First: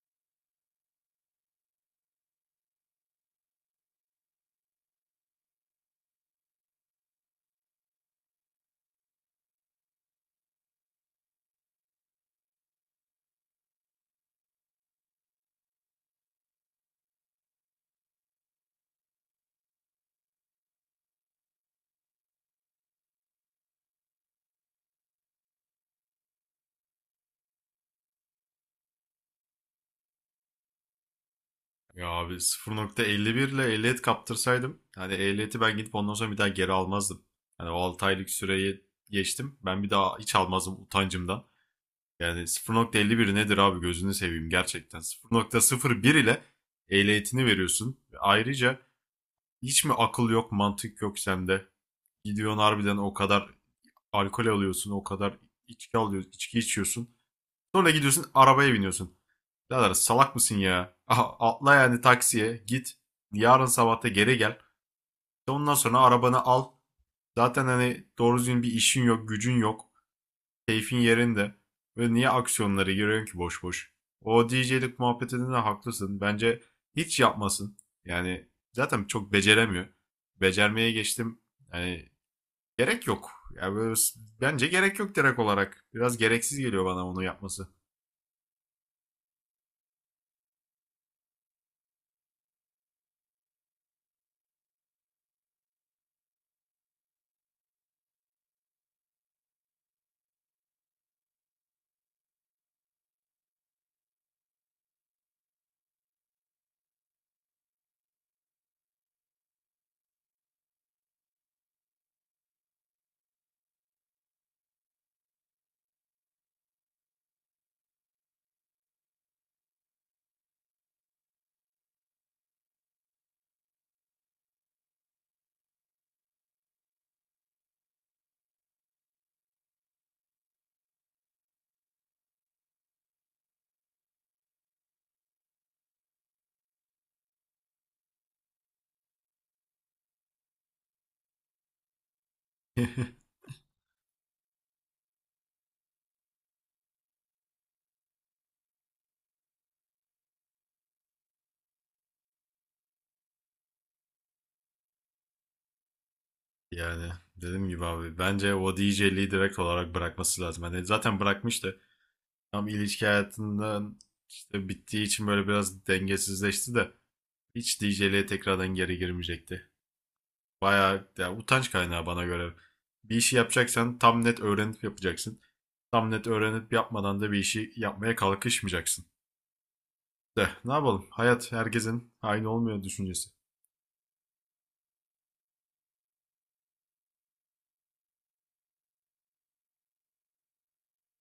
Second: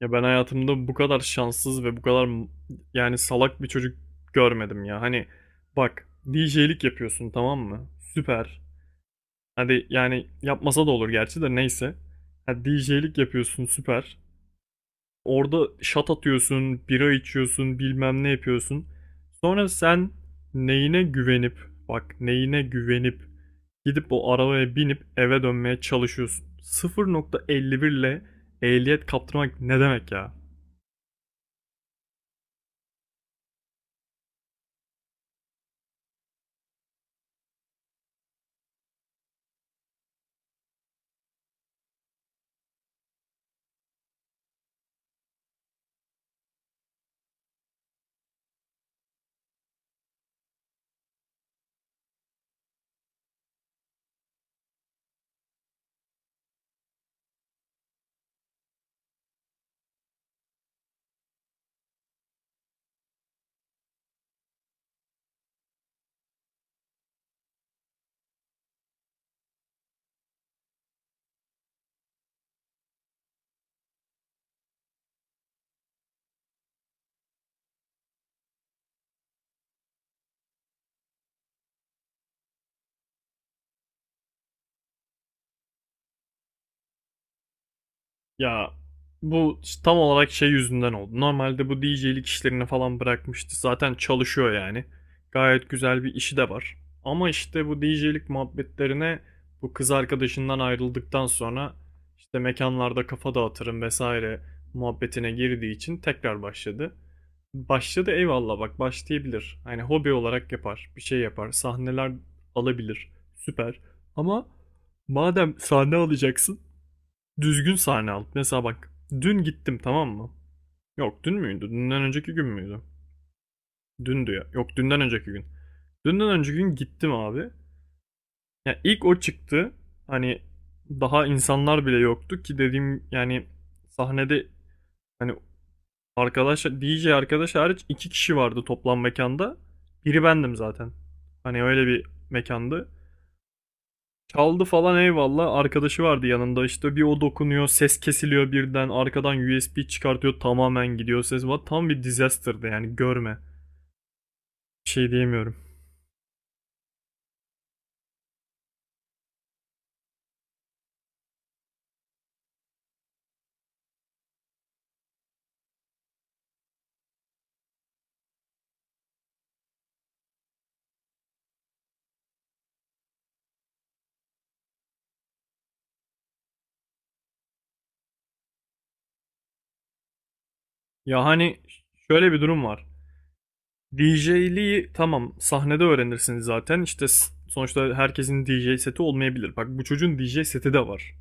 Ya ben hayatımda bu kadar şanssız ve bu kadar yani salak bir çocuk görmedim ya. Hani bak, DJ'lik yapıyorsun, tamam mı? Süper. Hadi yani yapmasa da olur gerçi de neyse. Ha, DJ'lik yapıyorsun, süper. Orada şat atıyorsun, bira içiyorsun, bilmem ne yapıyorsun. Sonra sen neyine güvenip, bak neyine güvenip gidip o arabaya binip eve dönmeye çalışıyorsun. 0,51 ile ehliyet kaptırmak ne demek ya? Ya abi 0.51 ile ehliyet kaptırsaydım hani ehliyeti ben gidip ondan sonra bir daha geri almazdım. Hani o 6 aylık süreyi geçtim. Ben bir daha hiç almazdım utancımdan. Yani 0.51 nedir abi, gözünü seveyim gerçekten. 0.01 ile ehliyetini veriyorsun. Ve ayrıca hiç mi akıl yok, mantık yok sende? Gidiyorsun harbiden, o kadar alkol alıyorsun, o kadar içki alıyorsun, içki içiyorsun. Sonra gidiyorsun arabaya biniyorsun. Birader, salak mısın ya? Aha, atla yani taksiye git. Yarın sabah geri gel. İşte ondan sonra arabanı al. Zaten hani doğru düzgün bir işin yok, gücün yok. Keyfin yerinde. Ve niye aksiyonlara giriyorsun ki boş boş? O DJ'lik muhabbetinde de haklısın. Bence hiç yapmasın. Yani zaten çok beceremiyor. Becermeye geçtim. Yani gerek yok. Yani böyle, bence gerek yok direkt olarak. Biraz gereksiz geliyor bana onu yapması. Ya bu işte tam olarak şey yüzünden oldu. Normalde bu DJ'lik işlerini falan bırakmıştı. Zaten çalışıyor yani. Gayet güzel bir işi de var. Ama işte bu DJ'lik muhabbetlerine bu kız arkadaşından ayrıldıktan sonra işte mekanlarda kafa dağıtırım vesaire muhabbetine girdiği için tekrar başladı. Başladı, eyvallah, bak başlayabilir. Hani hobi olarak yapar, bir şey yapar, sahneler alabilir. Süper. Ama madem sahne alacaksın düzgün sahne al. Mesela bak, dün gittim, tamam mı? Yok, dün müydü? Dünden önceki gün müydü? Dündü ya. Yok, dünden önceki gün. Dünden önceki gün gittim abi. Yani ilk o çıktı. Hani daha insanlar bile yoktu ki dediğim yani, sahnede, hani arkadaş DJ, arkadaş hariç iki kişi vardı toplam mekanda. Biri bendim zaten. Hani öyle bir mekandı. Çaldı falan, eyvallah. Arkadaşı vardı yanında. İşte bir o dokunuyor, ses kesiliyor birden. Arkadan USB çıkartıyor, tamamen gidiyor ses. Tam bir disaster'dı yani görme. Bir şey diyemiyorum. Yani dediğim gibi abi, bence o DJ'liği direkt olarak bırakması lazım. Hani zaten bırakmıştı. Tam ilişki hayatından işte bittiği için böyle biraz dengesizleşti de hiç DJ'liğe tekrardan geri girmeyecekti. Bayağı ya, utanç kaynağı bana göre. Bir işi yapacaksan tam net öğrenip yapacaksın. Tam net öğrenip yapmadan da bir işi yapmaya kalkışmayacaksın. De ne yapalım? Ya Hayat hani herkesin şöyle bir aynı durum olmuyor var. düşüncesi. DJ'liği tamam sahnede öğrenirsiniz zaten. İşte sonuçta herkesin DJ seti olmayabilir. Bak bu çocuğun DJ seti de var.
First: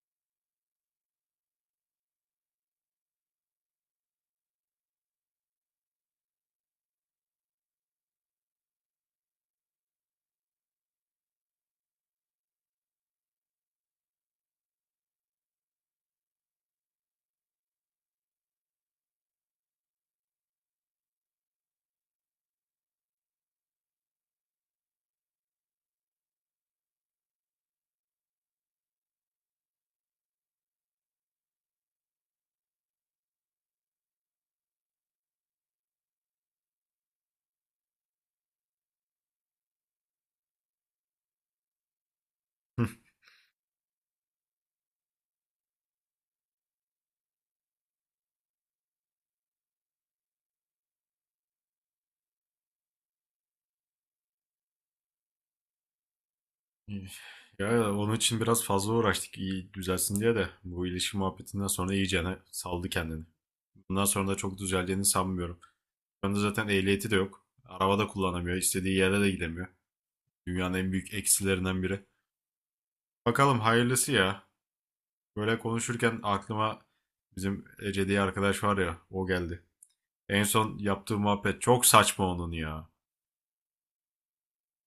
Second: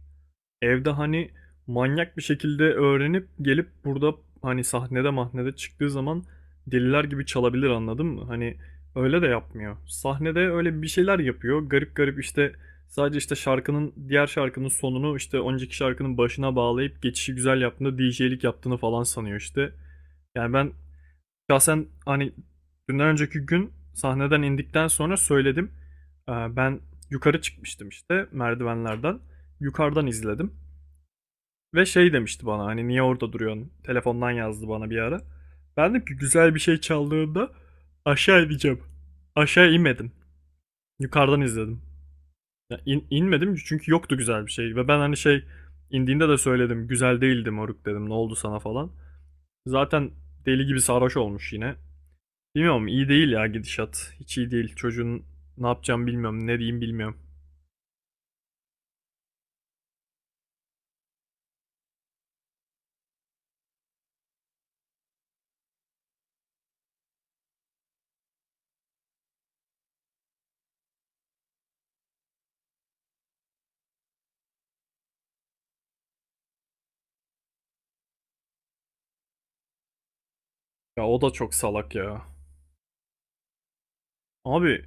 Evde hani manyak bir şekilde öğrenip gelip burada hani sahnede mahnede çıktığı zaman deliler gibi çalabilir, anladın mı? Hani öyle de yapmıyor. Sahnede öyle bir şeyler yapıyor. Garip garip işte, sadece işte şarkının, diğer şarkının sonunu işte önceki şarkının başına bağlayıp geçişi güzel yaptığında DJ'lik yaptığını falan sanıyor işte. Yani ben şahsen hani dünden önceki gün sahneden indikten sonra söyledim. Ben yukarı çıkmıştım işte merdivenlerden. Yukarıdan izledim. Ve şey demişti bana, hani niye orada duruyorsun? Telefondan yazdı bana bir ara. Ben dedim ki güzel bir şey çaldığında aşağı ineceğim. Aşağı inmedim. Yukarıdan izledim. Ya inmedim çünkü yoktu güzel bir şey. Ve ben hani şey, indiğinde de söyledim. Güzel değildi moruk dedim. Ne oldu sana falan. Zaten deli gibi sarhoş olmuş yine. Bilmiyorum, iyi değil ya gidişat. Hiç iyi değil. Çocuğun ne yapacağım bilmiyorum. Ne diyeyim İyi. bilmiyorum. Ya onun için biraz fazla uğraştık iyi düzelsin diye de bu ilişki muhabbetinden sonra iyicene saldı kendini. Bundan sonra da çok düzeleceğini sanmıyorum. Şu anda zaten ehliyeti de yok. Araba da kullanamıyor. İstediği yere de gidemiyor. Dünyanın en büyük eksilerinden biri. Bakalım hayırlısı ya. Böyle konuşurken aklıma bizim Ece diye arkadaş var ya o geldi. En son Ya yaptığı o da çok muhabbet çok salak saçma ya. onun ya. Abi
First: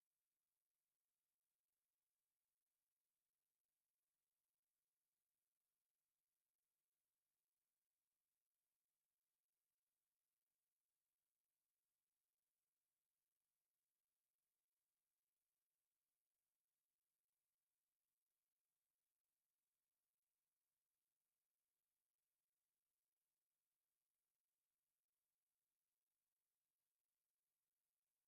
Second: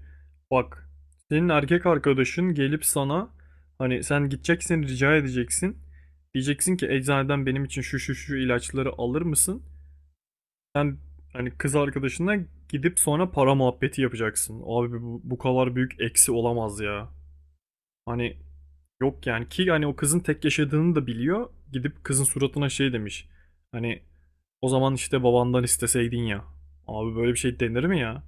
bak, senin erkek arkadaşın gelip sana, hani sen gideceksin rica edeceksin. Diyeceksin ki eczaneden benim için şu şu şu ilaçları alır mısın? Sen hani kız arkadaşına gidip sonra para muhabbeti yapacaksın. Abi bu kadar büyük eksi olamaz ya. Hani yok yani ki, hani o kızın tek yaşadığını da biliyor. Gidip kızın suratına şey demiş. Hani o zaman işte babandan isteseydin ya. Abi böyle bir şey denir mi ya?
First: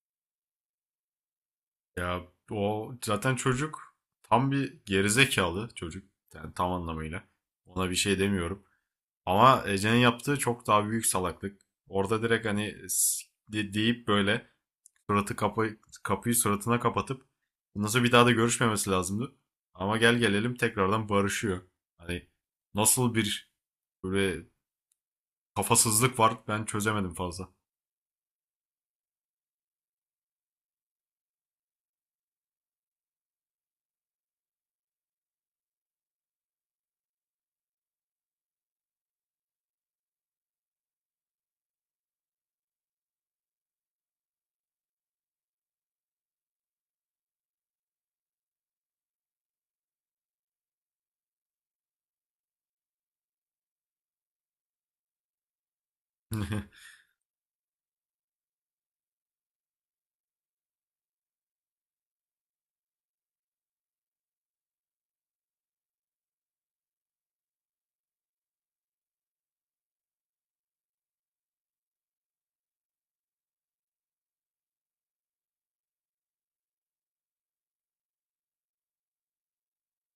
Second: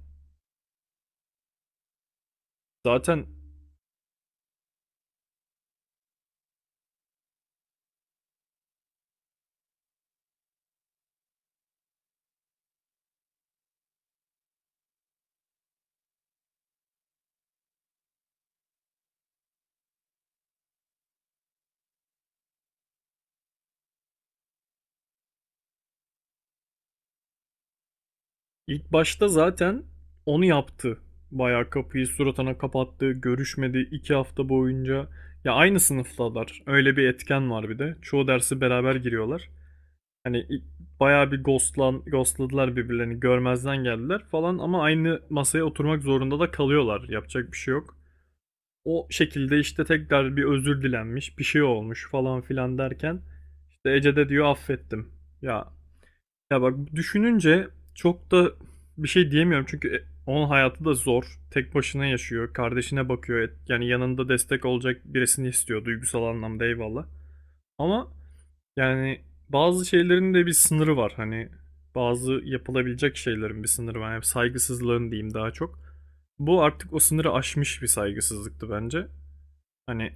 Ya o Zaten zaten çocuk, tam bir gerizekalı çocuk. Yani tam anlamıyla. Ona bir şey demiyorum. Ama Ece'nin yaptığı çok daha büyük salaklık. Orada direkt hani deyip böyle suratı kapı, kapıyı suratına kapatıp nasıl bir daha da görüşmemesi lazımdı. Ama gel gelelim tekrardan barışıyor. Hani nasıl bir böyle kafasızlık var ben çözemedim fazla. İlk başta zaten onu yaptı. Bayağı kapıyı suratına kapattı, görüşmedi 2 hafta boyunca. Ya aynı sınıftalar. Öyle bir etken var bir de. Çoğu dersi beraber giriyorlar. Hani bayağı bir ghostladılar birbirlerini. Görmezden geldiler falan ama aynı masaya oturmak zorunda da kalıyorlar. Yapacak bir şey yok. O şekilde işte tekrar bir özür dilenmiş, bir şey olmuş falan filan derken işte Ece de diyor affettim. Ya, ya bak, düşününce çok da bir şey diyemiyorum çünkü onun hayatı da zor. Tek başına yaşıyor, kardeşine bakıyor. Yani yanında destek olacak birisini istiyor duygusal anlamda, eyvallah. Ama yani bazı şeylerin de bir sınırı var. Hani bazı yapılabilecek şeylerin bir sınırı var. Yani saygısızlığın diyeyim daha çok. Bu artık o sınırı aşmış bir saygısızlıktı bence. Hani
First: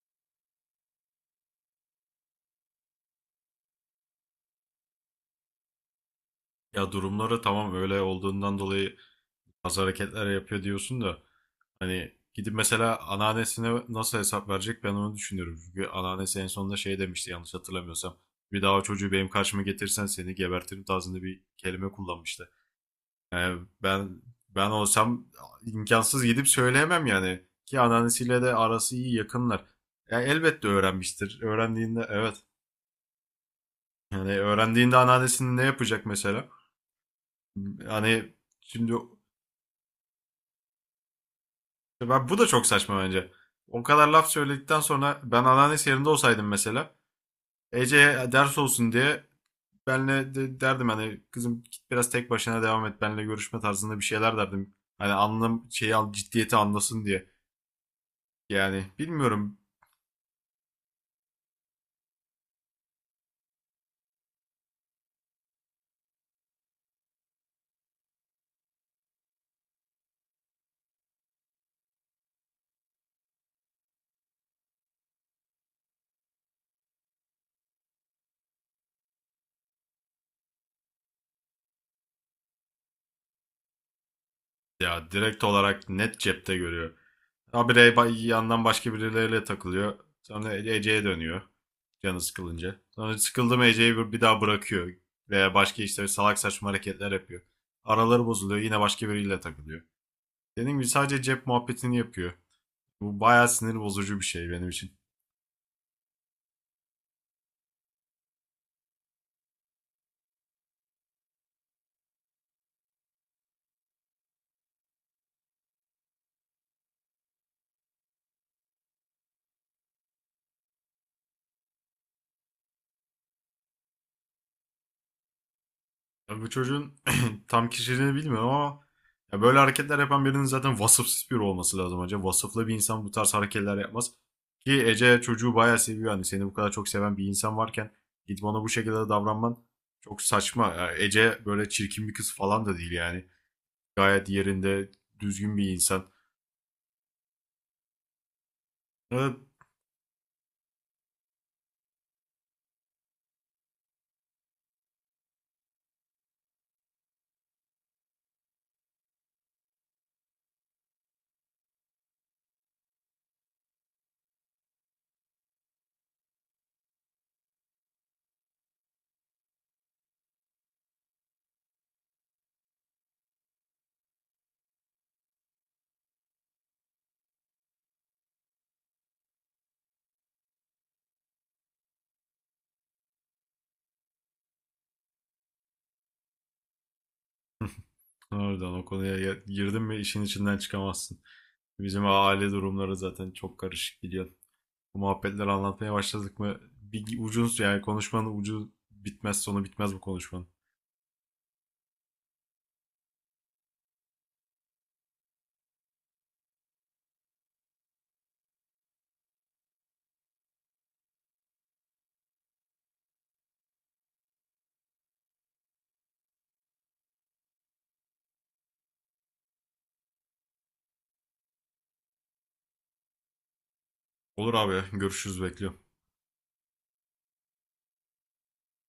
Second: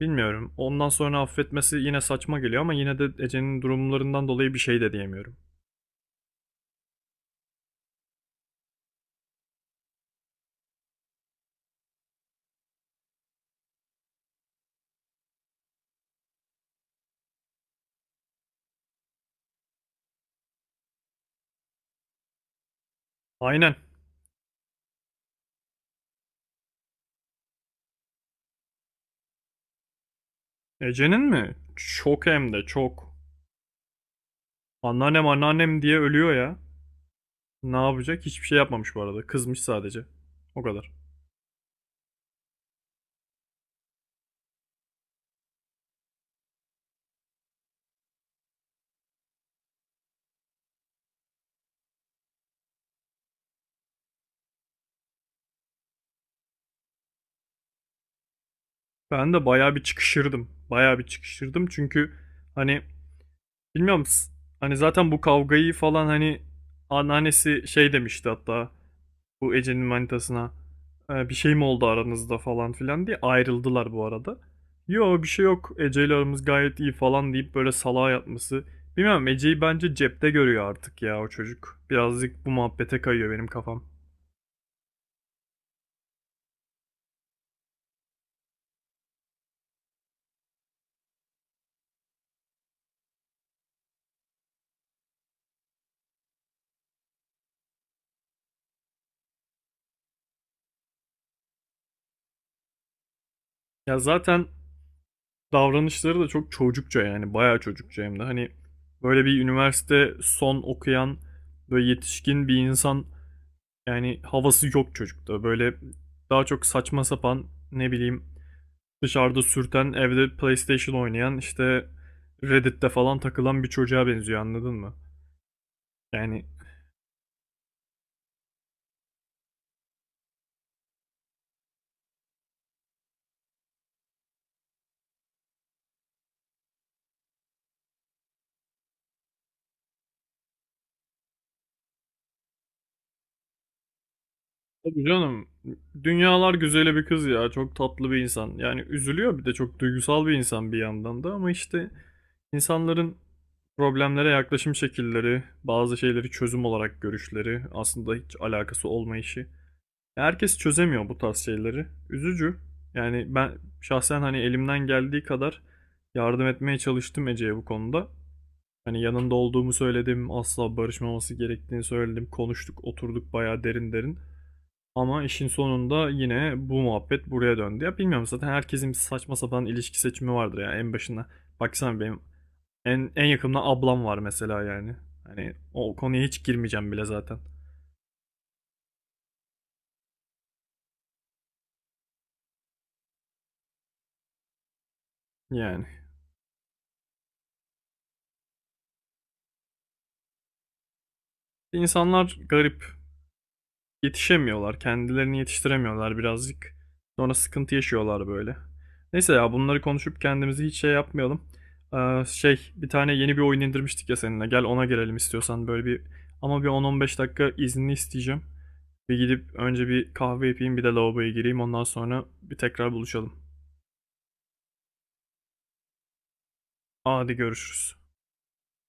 bilmiyorum. Ondan sonra affetmesi yine saçma geliyor ama yine de Ece'nin durumlarından dolayı bir şey de diyemiyorum. Ya durumları tamam öyle olduğundan dolayı bazı hareketler yapıyor diyorsun da hani gidip mesela anneannesine nasıl hesap verecek, ben onu düşünüyorum. Çünkü anneannesi en sonunda şey demişti yanlış hatırlamıyorsam. Bir daha o çocuğu benim karşıma getirsen seni gebertirim tarzında bir kelime kullanmıştı. Yani Aynen. ben olsam imkansız gidip söyleyemem yani. Ki anneannesiyle de arası iyi, yakınlar. Ya elbette Ece'nin öğrenmiştir. mi? Öğrendiğinde Çok, evet. hem de çok. Yani öğrendiğinde Anneannem, anneannesinin ne anneannem diye yapacak ölüyor mesela? ya. Ne yapacak? Hani Hiçbir şey şimdi yapmamış bu arada. Kızmış sadece. O kadar. ben, bu da çok saçma bence. O kadar laf söyledikten sonra ben anneannesi yerinde olsaydım mesela Ece'ye ders olsun diye benle de derdim, hani kızım git biraz tek başına devam et, benle görüşme tarzında bir şeyler derdim. Hani anlam şeyi al, ciddiyeti anlasın diye. Yani Ben de bilmiyorum, bayağı bir çıkışırdım. Bayağı bir çıkışırdım çünkü hani bilmiyorum, hani zaten bu kavgayı falan, hani anneannesi şey demişti hatta. Bu Ece'nin manitasına, "E, bir şey mi oldu aranızda" falan filan diye ayrıldılar bu arada. Yo bir şey yok Ece, aramız gayet iyi falan deyip böyle salağa yatması. Bilmem, Ece'yi bence cepte görüyor artık ya o çocuk. Birazcık bu muhabbete kayıyor benim kafam. ya direkt olarak net cepte görüyor. Habire yandan başka birileriyle takılıyor. Sonra Ece'ye dönüyor canı sıkılınca. Sonra sıkıldı mı Ece'yi bir daha bırakıyor. Veya başka işte salak saçma hareketler yapıyor. Araları bozuluyor, yine başka biriyle takılıyor. Dediğim gibi sadece cep muhabbetini yapıyor. Bu bayağı sinir Ya bozucu bir zaten şey benim için. davranışları da çok çocukça, yani bayağı çocukça hem de, hani böyle bir üniversite son okuyan, böyle yetişkin bir insan, yani havası yok çocukta. Böyle daha çok saçma sapan, ne bileyim, dışarıda sürten, evde PlayStation oynayan, işte Reddit'te falan takılan bir çocuğa benziyor, anladın mı? Ya Yani bu çocuğun tam kişiliğini bilmiyorum ama ya böyle hareketler yapan birinin zaten vasıfsız biri olması lazım hocam. Vasıflı bir insan bu tarz hareketler yapmaz. Ki Ece çocuğu bayağı seviyor. Hani seni bu kadar çok seven bir insan varken gidip ona bu şekilde davranman çok saçma. Ya Ece böyle çirkin bir kız falan da değil yani. Gayet yerinde tabii canım, düzgün bir insan. dünyalar güzeli bir kız ya, çok tatlı bir insan. Yani Evet. üzülüyor, bir de çok duygusal bir insan bir yandan da ama işte insanların problemlere yaklaşım şekilleri, bazı şeyleri çözüm olarak görüşleri, aslında hiç alakası olmayışı. Herkes çözemiyor bu tarz şeyleri. Üzücü. Yani ben şahsen hani elimden geldiği kadar yardım etmeye çalıştım Ece'ye bu konuda. Hani yanında olduğumu söyledim, asla barışmaması gerektiğini söyledim. Konuştuk, oturduk bayağı derin derin. Ama işin sonunda yine bu muhabbet buraya döndü. Ya bilmiyorum, zaten herkesin bir saçma sapan ilişki seçimi vardır ya en başına. Baksana benim en yakınımda ablam var mesela yani. Hani o konuya hiç girmeyeceğim bile zaten. Oradan o konuya girdin mi işin içinden çıkamazsın. Bizim aile durumları zaten çok karışık biliyorsun. Bu muhabbetleri Yani. anlatmaya başladık mı? Bir ucuz yani konuşmanın ucu bitmez sonu bitmez bu konuşmanın. İnsanlar garip. Yetişemiyorlar. Kendilerini yetiştiremiyorlar birazcık. Sonra sıkıntı yaşıyorlar böyle. Neyse ya, bunları konuşup kendimizi hiç şey yapmayalım. Şey, bir tane yeni bir oyun indirmiştik ya seninle. Gel ona gelelim istiyorsan, böyle bir, ama bir 10-15 dakika izni isteyeceğim. Bir gidip önce bir kahve yapayım, bir de lavaboya gireyim, ondan sonra bir tekrar buluşalım. Olur abi, görüşürüz, bekliyorum. Hadi görüşürüz.